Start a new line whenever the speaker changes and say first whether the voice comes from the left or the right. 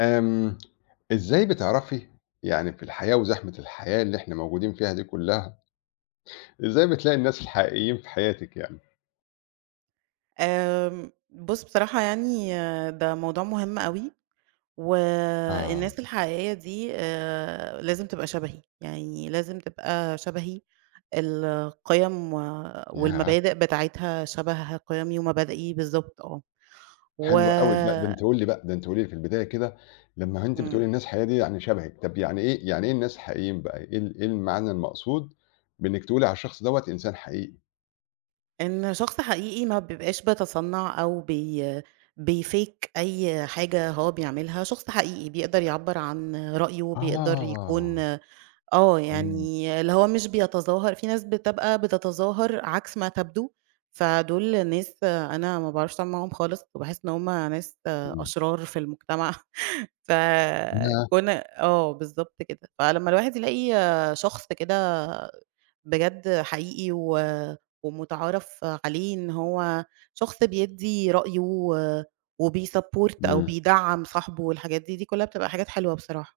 left: آمم، إزاي بتعرفي يعني في الحياة وزحمة الحياة اللي إحنا موجودين فيها دي كلّها، إزاي بتلاقي الناس الحقيقيين في حياتِك يعني؟
right: بُص بصراحة يعني, ده موضوع مهم أوي،
left: آه،
right: والناس الحقيقية دي لازم تبقى شبهي، القِيَم
left: ياه!
right: والمبادئ بتاعتها شبه قِيَمي ومبادئي بالضبط آه، و
left: حلو أوي، لأ ده أنتِ قولي لي في البداية كده لمّا أنتِ بتقولي
right: إمم،
left: الناس الحقيقية دي يعني شبهِك، طب يعني إيه الناس الحقيقيين بقى، إيه إيه المعنى المقصود بإنِّك تقولي على الشخص دوّة إنسان حقيقي؟
right: إن شخص حقيقي ما بيبقاش بيتصنّع أو بيfake أي حاجة هو بيعملها. شخص حقيقي بيقدر يعبّر عن رأيه، بيقدر يكون
left: آه،
right: آه،
left: إمم،
right: يعني اللي هو مش بيتظاهر. في ناس بتبقى بتتظاهر عكس ما تبدو، فدول ناس أنا ما باعرفش أتعامل معاهم خالص، وباحس إن هم ناس
left: إمم،
right: أشرار في المجتمع.
left: ياه!
right: فكون آه، بالضبط كده. فلمّا الواحد يلاقي شخص كده بجد حقيقي ومُتعارف عليه إن هو شخص بيدّي رأيه وبيsupport أو
left: إمم.
right: بيدعّم صاحبه والحاجات دي، دي كلّها بتبقى حاجات حلوة بصراحة.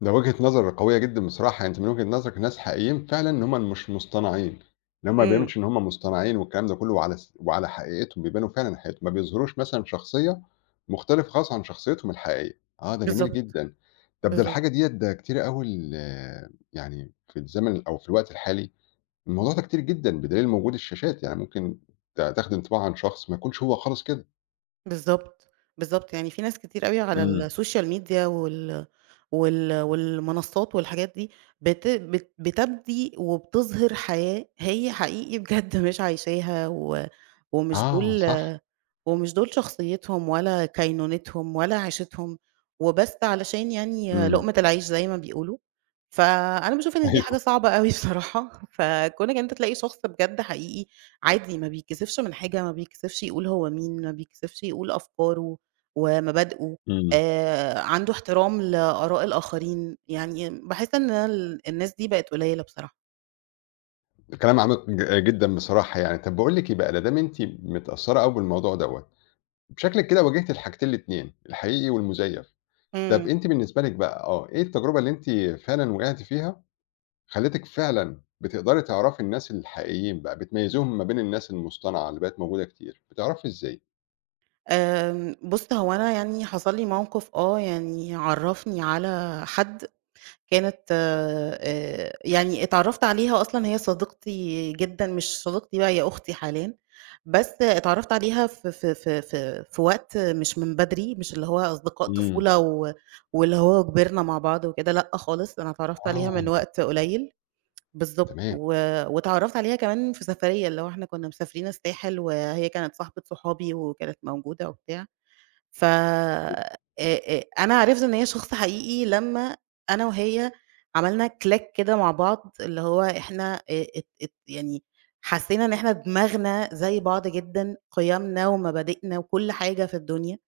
left: ده وجهة نظر قوية جدًا بصراحة، يعني أنت من وجهة نظرك ناس حقيقيين فعلًا إن هُم مش مصطنعين، إن هُم ما
right: إمم،
left: بيبانش إن هُم مصطنعين والكلام ده كلّه وعلى حقيقتهم، بيبانوا فعلًا حقيقتهم، ما بيظهروش مثلًا شخصية مختلفة خالص عن شخصيتهم الحقيقية، آه ده جميل
right: بالضبط،
left: جدًا. طب ده
right: بالضبط.
left: الحاجة ديّة ده كتيرة أوي يعني في الزمن أو في الوقت الحالي، الموضوع ده كتير جدًا بدليل وجود الشاشات، يعني ممكن تاخد انطباع عن شخص ما يكونش هو خالص كده.
right: بالضبط، بالضبط، يعني في ناس كتير أوي على
left: إمم،
right: السوشيال ميديا وال وال والمنصات والحاجات دي بت بت بتبدي وبتظهر حياة هي حقيقي بجد مش عايشاها و ومش
left: آه
right: دول
left: صح،
right: ومش دول شخصيتهم ولا كينونتهم ولا عيشتهم، وبس علشان يعني
left: إمم،
right: لقمة العيش زي ما بيقولوا. فأنا باشوف إن دي حاجة
left: أيوه،
right: صعبة أوي بصراحة. فكونك إن أنت تلاقي شخص بجد حقيقي، عادي ما بيتكسفش من حاجة، ما بيتكسفش يقول هو مين، ما بيتكسفش يقول أفكاره ومبادئه،
left: إمم.
right: عنده احترام لآراء الآخرين. يعني باحس إن الناس دي بقت قليلة بصراحة.
left: كلام عميق جدًا بصراحة يعني. طب باقول لِك إيه بقى، لا دام أنتِ متأثّرة أوي بالموضوع دوّة، بشكلِك كده واجهتِ الحاجتين الاتنين، الحقيقي والمزيف. طب
right: إمم.
left: أنتِ بالنسبة لِك بقى آه، إيه التجربة اللي أنتِ فعلًا وقعتِ فيها خلّتِك فعلًا بتقدري تعرفي الناس الحقيقيين بقى، بتميّزيهم ما بين الناس المصطنعة اللي بقت موجودة كتير، بتعرفي إزاي؟
right: بُص هو أنا يعني حصل لي موقف آه، يعني عرّفني على حد كانت يعني اتعرّفت عليها أصلًا هي صديقتي جدًا، مش صديقتي بقى هي أختي حاليًا، بس اتعرّفت عليها في وقت مش من بدري، مش اللي هو أصدقاء
left: إمم.
right: طفولة واللي هو كبرنا مع بعض وكده. لأ خالص، أنا اتعرّفت عليها
left: آه،
right: من وقت قليل بالضبط،
left: تمام.
right: واتعرّفت عليها كمان في سفرية، اللي هو إحنا كنا مسافرين الساحل وهي كانت صاحبة صحابي وكانت موجودة وبتاع. ف أنا عرفت إن هي شخص حقيقي لمّا أنا وهي عملنا click كده مع بعض، اللي هو إحنا ات ات يعني حسّينا إن إحنا دماغنا زي بعض جدًا، قيمنا ومبادئنا وكل حاجة في الدنيا.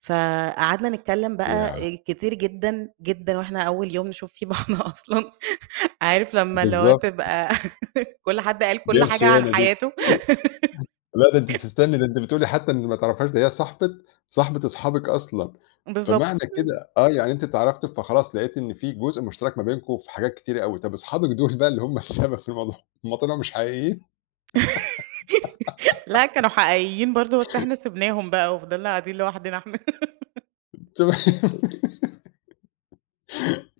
right: فقعدنا نتكلّم بقى
left: ياه!
right: كتير جدًا، جدًا وإحنا أول يوم نشوف فيه بعض أصلًا، عارف لمّا اللي هو
left: بالضبط.
right: تبقى كل حد قال
left: دي
right: كل حاجة عن
left: الخيانة دي.
right: حياته
left: لأ ده أنتِ تستني، ده أنتِ بتقولي حتى إن ما تعرفيهاش، ده هي صاحبة أصحابِك أصلًا.
right: بالضبط.
left: فمعنى كده آه، يعني أنتِ اتعرفتوا فخلاص لقيتِ إن في جزء مشترك ما بينكم في حاجات كتيرة أوي، طب أصحابك دول بقى اللي هم السبب في الموضوع هم طلعوا مش حقيقيين؟
right: لأ، كانوا حقيقيين برضه، بس إحنا سِبناهم بقى وفضلنا قاعدين لوحدنا إحنا.
left: تمام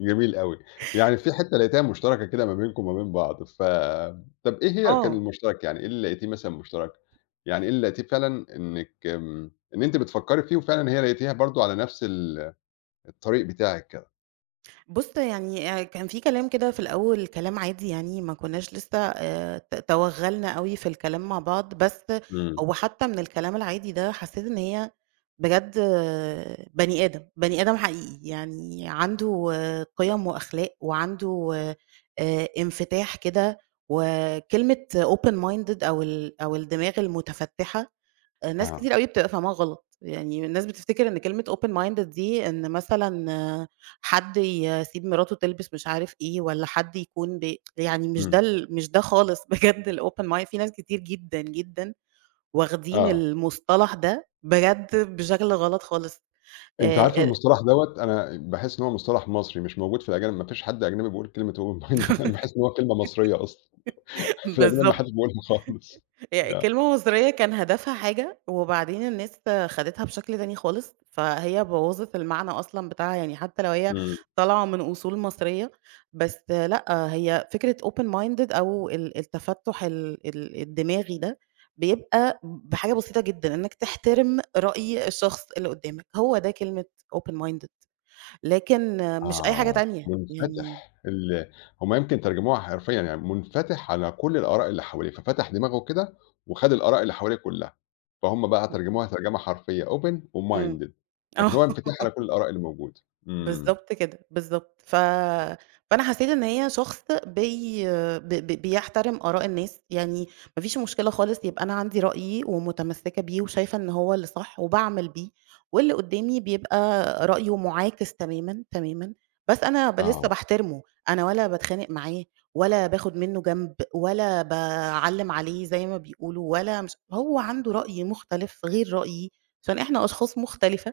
left: جميل أوي، يعني في حتّة لقيتيها مشتركة كده ما بينكم وما بين بعض، طب إيه هي كان
right: آه،
left: المشترك يعني، إيه اللي لقيتيه مثلًا مشترك؟ يعني إيه اللي لقيتيه فعلًا إنِّك آمم، إن أنتِ بتفكّري فيه وفعلًا هي لقيتيها برضه على نفس الطريق بتاعِك كده؟
right: بُص يعني كان في كلام كده في الأول، كلام عادي يعني ما كناش لسه ت توغّلنا أوي في الكلام مع بعض، بس
left: إمم،
right: هو حتى من الكلام العادي ده حسيت إن هي بجد آه، بني آدم، بني آدم حقيقي. يعني عنده آه، قِيَم وأخلاق وعنده انفتاح كده. وكلمة open minded أو الدماغ المُتفتِّحة، ناس
left: آه،
right: كتير أوي بتبقى فاهماها غلط. يعني الناس بتفتكر إن كلمة open minded دي إن مثلًا حد يسيب مراته تلبس مش عارف إيه، والّا حد يكون ب يعني مش ده
left: إمم،
right: ال مش ده خالص. بجد الopen mind في ناس كتير جدًا، جدًا واخدين
left: آه،
right: المصطلح ده بجد بشكل غلط خالص.
left: أنتِ
right: آآ
left: عارفة
right: آآ
left: المصطلح دوّة أنا باحس إن هو مصطلح مصري مش موجود في الأجانب، ما فيش حد أجنبي بيقول كلمة open-minded أنا باحس إن هو كلمة مصرية أصلًا، في الأجانب ما حدش
right: بالضبط.
left: بيقولها خالص يع
right: كلمة مصرية كان هدفها حاجة، وبعدين الناس خدتها بشكل تاني خالص، فهي بوّظت المعنى أصلًا بتاعها. يعني حتى لو هي
left: إمم،
right: طالعة من أصول مصرية، بس لأ، هي فكرة open minded أو ال التفتُّح ال ال الدماغي ده، بيبقى بحاجة بسيطة جدًا، إنك تحترم رأي الشخص اللي قدّامك. هو ده كلمة open minded، لكن مش أي حاجة
left: آه،
right: تانية. يعني
left: منفتح هُم يمكن ترجموها حرفيًا يعني منفتح على كل الآراء اللي حواليه، ففتح دماغه كده وخد الآراء اللي حواليه كلها، فهُم بقى ترجموها ترجمة حرفية open
right: إمم،
left: وminded لكن هو
right: آه.
left: انفتاح على كل الآراء اللي موجودة، إمم،
right: بالضبط كده، بالضبط. فأنا حسيت إن هي شخص بي ب ب بيحترم آراء الناس. يعني ما فيش مشكلة خالص يبقى أنا عندي رأيي ومتمسكة بيه وشايفة إن هو اللي صح وباعمل بيه، واللي قدّامي بيبقى رأيه معاكس تمامًا، تمامًا، بس أنا لسه
left: آه،
right: باحترمه. أنا ولا باتخانق معاه ولا باخد منّه جنب ولا باعلّم عليه زي ما بيقولوا، ولا مش هو عنده رأي مختلف غير رأيي، عشان إحنا أشخاص مختلفة.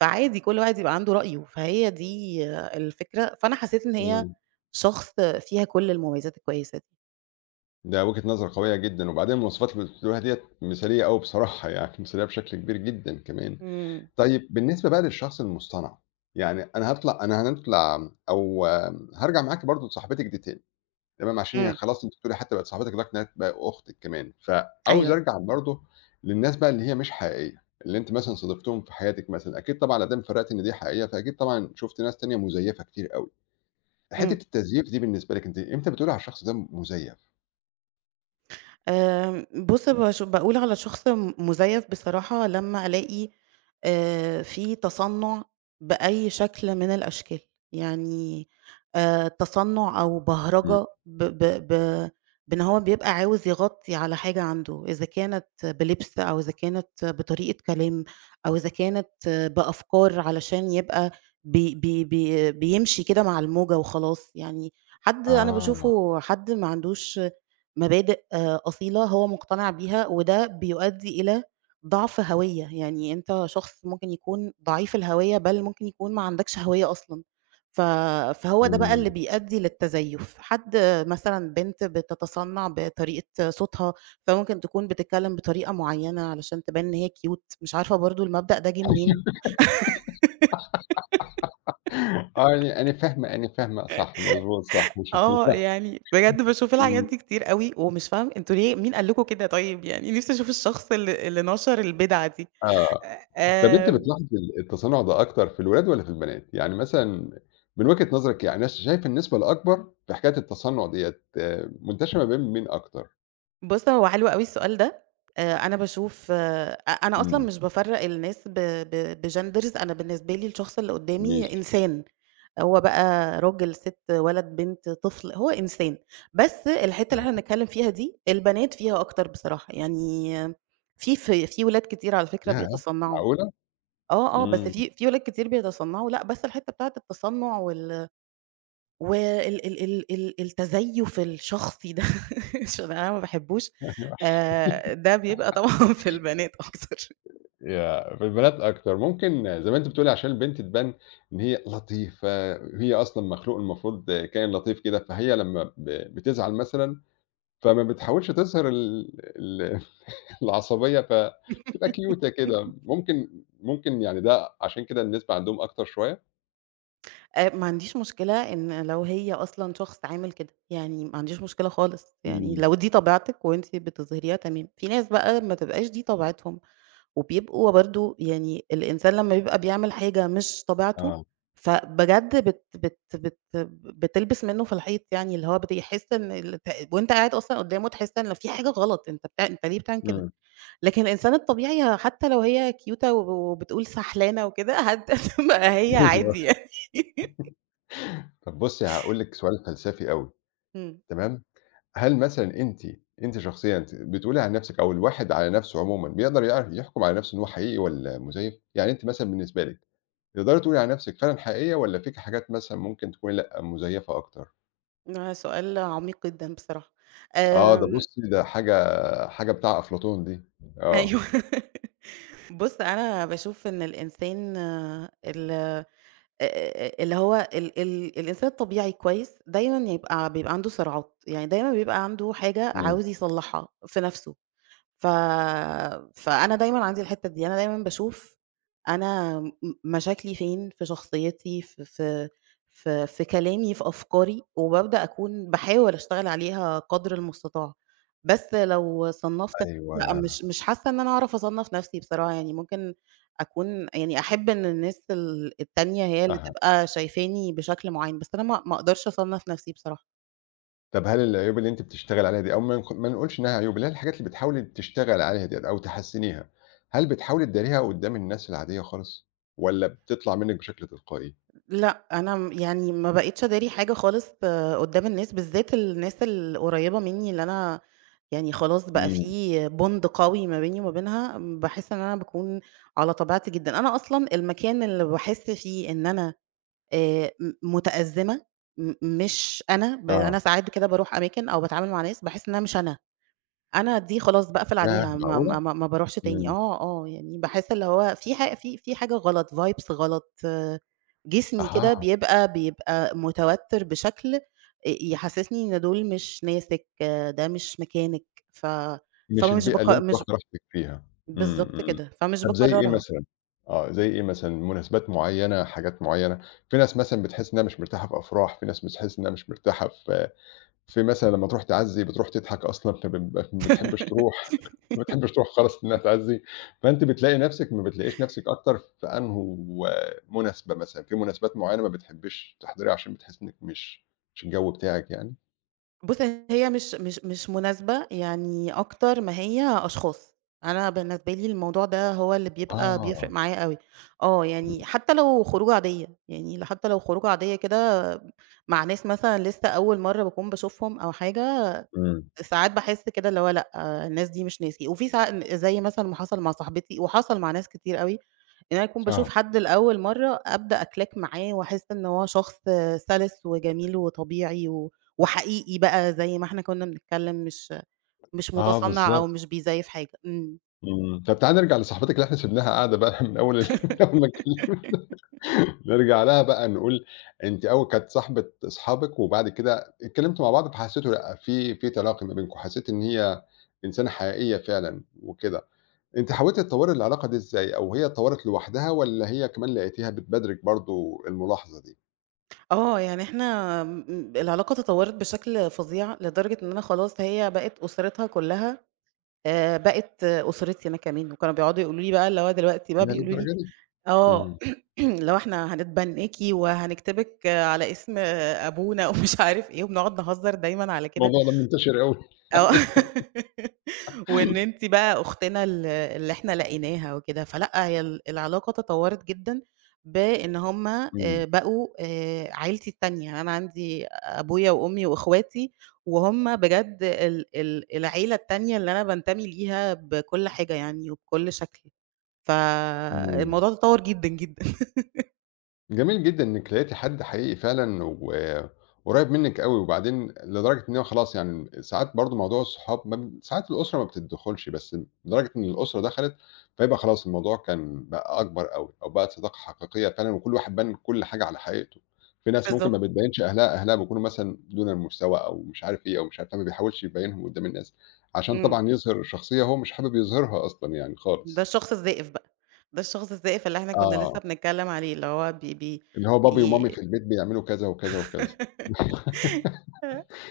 right: فعادي كل واحد يبقى عنده رأيه، فهي دي الفكرة. فأنا حسيت إن هي
left: إمم.
right: شخص فيها كل المميزات الكويسة دي.
left: ده وجهة نظر قوية جدًا، وبعدين المواصفات اللي بتقولوها ديّة مثالية أوي بصراحة يعني، مثالية بشكل كبير جدًا كمان.
right: إمم.
left: طيب بالنسبة بقى للشخص المصطنع، يعني أنا هاطلع أنا هنطلع أو هارجع معاكِ برضه لصاحبتِك دي تاني، تمام، عشان هي
right: إمم،
left: خلاص أنتِ بتقولي حتى بقت صاحبتِك لدرجة إنها بقى أختِك كمان، فعاوز
right: أيوه،
left: أرجع برضه للناس بقى اللي هي مش حقيقية، اللي أنتِ مثلًا صادفتيهم في حياتِك مثلًا، أكيد طبعًا لا دام فرقتِ إن دي حقيقية، فأكيد طبعًا شُفتِ ناس تانية مزيفة كتير أوي. حتة
right: إمم.
left: التزييف دي بالنسبة لِك أنتِ إمتى بتقولي على الشخص ده مزيف؟
right: بُص باقول على شخص مزيف بصراحة لمّا ألاقي في تصنُّع بأي شكل من الأشكال. يعني تصنُّع أو
left: إمم.
right: بهرجة ب ب ب بإن هو بيبقى عاوز يغطّي على حاجة عنده، إذا كانت بلبس أو إذا كانت بطريقة كلام أو إذا كانت آه، بأفكار علشان يبقى بي بي بي بيمشي كده مع الموجة وخلاص. يعني حد أنا
left: آه.
right: باشوفه حد ما عندوش مبادئ أصيلة هو مقتنع بيها، وده بيؤدي إلى ضعف هوية. يعني أنت شخص ممكن يكون ضعيف الهوية، بل ممكن يكون ما عندكش هوية أصلًا. ف فهو ده بقى اللي
left: إمم.
right: بيؤدي للتزيُّف. حد آه، مثلًا بنت بتتصنع بطريقة صوتها، فممكن تكون بتتكلم بطريقة معينة علشان تبان إن هي cute. مش عارفة برضه المبدأ ده جِه منين.
left: آه، يعني أنا فاهمة أنا فاهمة، صح، مضبوط، صح، صحيح.
right: آه، يعني بجد باشوف الحاجات
left: إمم،
right: دي كتير أوي، ومش فاهمة أنتم ليه مين قال لكم كده طيب؟ يعني نفسي أشوف الشخص اللي نشر البِدعة دي.
left: آه. طَب أنتِ
right: آمم،
left: بتلاحظي التصنُّع ده أكتر في الولاد والّا في البنات؟ يعني مثلًا من وجهة نظرِك يعني أنا شايفة النسبة الأكبر في حكاية التصنُّع ديّة منتشرة ما بين مين أكتر؟
right: بُص هو حلو أوي السؤال ده. أنا باشوف آه، أ أنا أصلًا
left: إمم،
right: مش بافرّق الناس ب ب بgenders. أنا بالنسبة لي الشخص اللي قدّامي
left: ماشي،
right: إنسان. هو بقى راجل، ست، ولد، بنت، طفل، هو إنسان. بس الحتّة اللي
left: آه.
right: إحنا بنتكلّم فيها دي، البنات فيها أكتر بصراحة. يعني في ولاد كتير على فكرة
left: ياه!
right: بيتصنّعوا.
left: معقولة!
right: آه، آه، بس
left: إمم،
right: في ولاد كتير بيتصنّعوا لأ، بس الحتّة بتاعة التصنُّع وال وال ال ال ال التزيُّف الشخصي ده عشان أنا ما باحبوش،
left: أيوه.
right: ده بيبقى طبعًا في البنات أكتر.
left: ياه! في البنات أكتر، ممكن زي ما أنتِ بتقولي عشان البنت تبان إن هي لطيفة، هي أصلًا مخلوق المفروض كائن لطيف كده، فهي لمّا بتزعل مثلًا فما بتحاولش تظهر ال ال العصبية فبتبقى كيوتة كده، ممكن يعني ده عشان كده النسبة عندهم أكتر شوية؟
right: ما عنديش مشكلة إن لو هي أصلًا شخص عامل كده، يعني ما عنديش مشكلة خالص. يعني
left: إمم،
right: لو دي طبيعتِك وأنتِ بتظهريها تمام، في ناس بقى ما تبقاش دي طبيعتهم. وبيبقوا برضه، يعني الإنسان لمّا بيبقى بيعمل حاجة مش طبيعته،
left: آه،
right: فبجد بت بت بت بتلبس منه في الحيط. يعني اللي هو بيحس إن ال ت وأنت قاعد أصلًا قدامه تحس إن في حاجة غلط. أنت ليه بتعمل كده؟
left: إمم،
right: لكن الإنسان الطبيعي حتى لو هي كيوتة وبتقول سحلانة وكده هتبقى هي
left: أيوه.
right: عادي يعني.
left: طب بُصّي هاقول لِك سؤال فلسفي أوي،
right: إمم،
left: تمام، هل مثلًا أنتِ شخصيًا بتقولي عن نفسِك أو الواحد على نفسه عمومًا بيقدر يعرف يحكم على نفسه إن هو حقيقي والّا مزيف؟ يعني أنتِ مثلًا بالنسبة لِك تقدري تقولي عن نفسِك فعلًا حقيقية والّا فيكِ حاجات مثلًا ممكن تكوني لأ مزيفة أكتر؟
right: ده سؤال عميق جدًا بصراحة.
left: آه، ده
right: آمم،
left: بُصّي ده حاجة بتاع أفلاطون دي، آه.
right: أيوه. بُص أنا باشوف إن الإنسان آه، ال اللي هو ال ال الإنسان الطبيعي كويس، دايمًا يبقى عنده صراعات. يعني دايمًا بيبقى عنده حاجة
left: إمم،
right: عاوز يصلّحها في نَفْسه. ف فأنا دايمًا عندي الحتّة دي. أنا دايمًا باشوف أنا م مشاكلي فين في شخصيتي، في في كلامي، في أفكاري، وبابدأ أكون باحاول أشتغل عليها قدر المستطاع. بس لو صنّفت، لأ،
left: أيوه،
right: مش حاسة إن أنا أعرف أصنّف نَفْسي بصراحة. يعني ممكن أكون يعني أحب إن الناس التانية هي اللي
left: أها.
right: تبقى شايفاني بشكل معيّن، بس أنا ما أقدرش أصنّف نَفْسي بصراحة.
left: طَب هل العيوب اللي أنتِ بتشتغلي عليها دي أو ما نقولش إنها عيوب، اللي هي الحاجات اللي بتحاولي تشتغلي عليها ديّة أو تحسّنيها، هل بتحاولي تداريها قدّام الناس العادية خالص والّا بتطلع منِّك بشكل تلقائي؟
right: لأ، أنا م يعني ما بقيتش أداري حاجة خالص قدّام الناس، بالذات الناس القريّبة منّي اللي أنا يعني خلاص بقى
left: إمم،
right: في bond قوي ما بيني وما بينها. باحس إن أنا باكون على طبيعتي جدًا. أنا أصلًا المكان اللي باحس فيه إن أنا م متأزمة، مش أنا.
left: آه،
right: أنا ساعات كده باروح أماكن أو باتعامل مع ناس باحس إن أنا مش أنا. أنا دي خلاص باقفل
left: ياه!
right: عليها، ما ما
left: معقولة!
right: ما ما باروحش تاني.
left: إمم،
right: آه، آه، يعني باحس اللي هو في ح في في حاجة غلط، vibes غلط. جسمي كده
left: أها،
right: بيبقى متوتر بشكل يحسسني إن دول مش ناسِك، ده مش مكانِك. ف
left: مش
right: فمش
left: البيئة اللي
right: باق
left: أنتِ
right: مش
left: واخدة راحتِك فيها، إمم،
right: بالضبط
left: إمم.
right: كده، فمش
left: طَب زي إيه
right: باكررها.
left: مثلًا؟ آه، زي إيه مثلًا، مناسبات معيّنة، حاجات معيّنة؟ في ناس مثلًا بتحس إنها مش مرتاحة في أفراح، في ناس بتحس إنها مش مرتاحة في مثلًا لمّا تروح تعزّي بتروح تضحك أصلًا، فبيبقى ما بتحبش تروح خالص إنها تعزّي، فأنتِ بتلاقي نَفْسِك ما بتلاقيش نَفْسِك أكتر في أنهو مناسبة مثلًا، في مناسبات معيّنة ما بتحبيش تحضريها عشان بتحسّي إنِّك مش الجَو بتاعِك يعني؟
right: بُص، هي مش مناسبة، يعني أكتر ما هي أشخاص. أنا بالنسبة لي الموضوع ده هو اللي بيبقى بيفرق
left: آه،
right: معايا أوي. آه،
left: إمم،
right: يعني حتى لو خروجة عادية. يعني حتى لو خروجة عادية كده مع ناس مثلًا لسه أول مرّة باكون باشوفهم أو حاجة،
left: إمم،
right: ساعات باحس كده اللي هو لأ، الناس دي مش ناسي. وفي ساع زي مثلًا ما حصل مع صاحبتي وحصل مع ناس كتير أوي، إن أنا أكون باشوف
left: آه،
right: حد لأول مرّة أبدأ أclick معاه وأحس إن هو شخص سَلِس وجميل وطبيعي وحقيقي بقى زي ما إحنا كنا بنتكلّم، مش
left: آه
right: مُتصنّع أو
left: بالضبط،
right: مش بيزيّف حاجة. إمم.
left: إمم، طَب تعالي نرجع لصاحبتِك اللي إحنا سِبناها قاعدة بقى من أول ال من أول ما اتكل نرجع لها بقى نقول أنتِ أول كانت صاحبة أصحابِك وبعد كده اتكلمتوا مع بعض فحسيتوا لأ، في تلاقي ما بينكم، حسيتِ إن هي إنسانة حقيقية فعلًا وكده، أنتِ حاولتِ تطوّري العلاقة دي إزاي أو هي اتطوّرت لوحدها والّا هي كمان لقيتيها بتبادرِك برضه الملاحظة دي؟
right: آه، يعني إحنا م العلاقة تطوّرت بشكل فظيع لدرجة إن أنا خلاص هي بقت أسرتها كُلّها بقت أسرتي أنا كمان. وكانوا بيقعدوا يقولوا لي بقى اللي هو دلوقتي بقى
left: ياه
right: بيقولوا لي
left: للدرجة دي!
right: آه،
left: إمم.
right: اللي هو إحنا هنتبنّاكِ وهنكتبِك على اسم أبونا ومش عارف إيه، وبنقعد نهزّر دايمًا على كده
left: الموضوع ده منتشر أوي.
right: آه.
left: أيوه.
right: وإن أنتِ بقى أختنا اللي إحنا لقيناها وكده. فلأ هي العلاقة تطوّرت جدًا بإن هُم
left: إمم،
right: آآ بقوا عيلتي التانية. يعني أنا عندي أبويا وأمي وإخواتي وهُم بجد ال ال العيلة التانية اللي أنا بانتمي ليها بكل حاجة يعني وبكل شكل.
left: إمم.
right: فالموضوع تطوّر جدًا، جدًا.
left: جميل جدًا إنِّك لقيتِ حد حقيقي فعلًا وقريّب منِّك أوي، وبعدين لدرجة إن هو خلاص يعني ساعات برضه موضوع الصحاب ما ب ساعات الأسرة ما بتدخُلش، بس لدرجة إن الأسرة دخلت فيبقى خلاص الموضوع كان بقى أكبر أوي، أو بقت صداقة حقيقية فعلًا وكل واحد بان كل حاجة على حقيقته. في ناس ممكن ما
right: بالضبط.
left: بتبيّنش أهلها، أهلها بيكونوا مثلًا دون المستوى أو مش عارف إيه أو مش عارف فما بيحاولش يبيّنهم قدّام الناس، عشان
right: إمم،
left: طبعًا يظهر شخصية هو مش حابب يظهرها أصلًا يعني
right: ده
left: خالص.
right: الشخص الزائف بقى. ده الشخص الزائف اللي إحنا كنا
left: آه،
right: لسه بنتكلم عليه، اللي هو بي بي
left: اللي هو بابي
right: بي
left: ومامي في البيت بيعملوا كذا وكذا وكذا.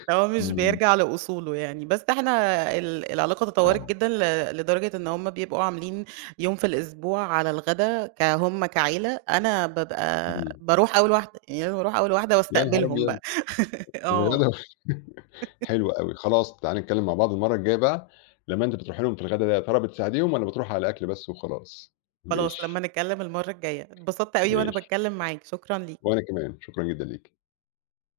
right: اللي هو مش
left: إمم،
right: بيرجع لأصوله يعني. بس إحنا العلاقة تطورت
left: آه،
right: جدًا لدرجة إن هُم بيبقوا عاملين يوم في الأسبوع على الغدا هُم كعيلة، أنا بابقى
left: إمم،
right: باروح أول واحدة. يعني أنا باروح أول واحدة
left: يا نهار
right: واستقبلهم
left: أبيض!
right: بقى.
left: في
right: آه،
left: الغدا حلو أوي، خلاص تعالي نتكلم مع بعض المرّة الجاية بقى، لمّا أنتِ بتروحي لهم في الغدا ده يا ترى بتساعديهم والّا بتروحي على أكل بس وخلاص؟
right: خلاص لمّا
left: ماشي،
right: نتكلم المرة الجاية. اتبسطت أوي وأنا
left: ماشي،
right: باتكلم معاك، شكرًا ليك.
left: وأنا كمان، شكرًا جدًا ليكِ.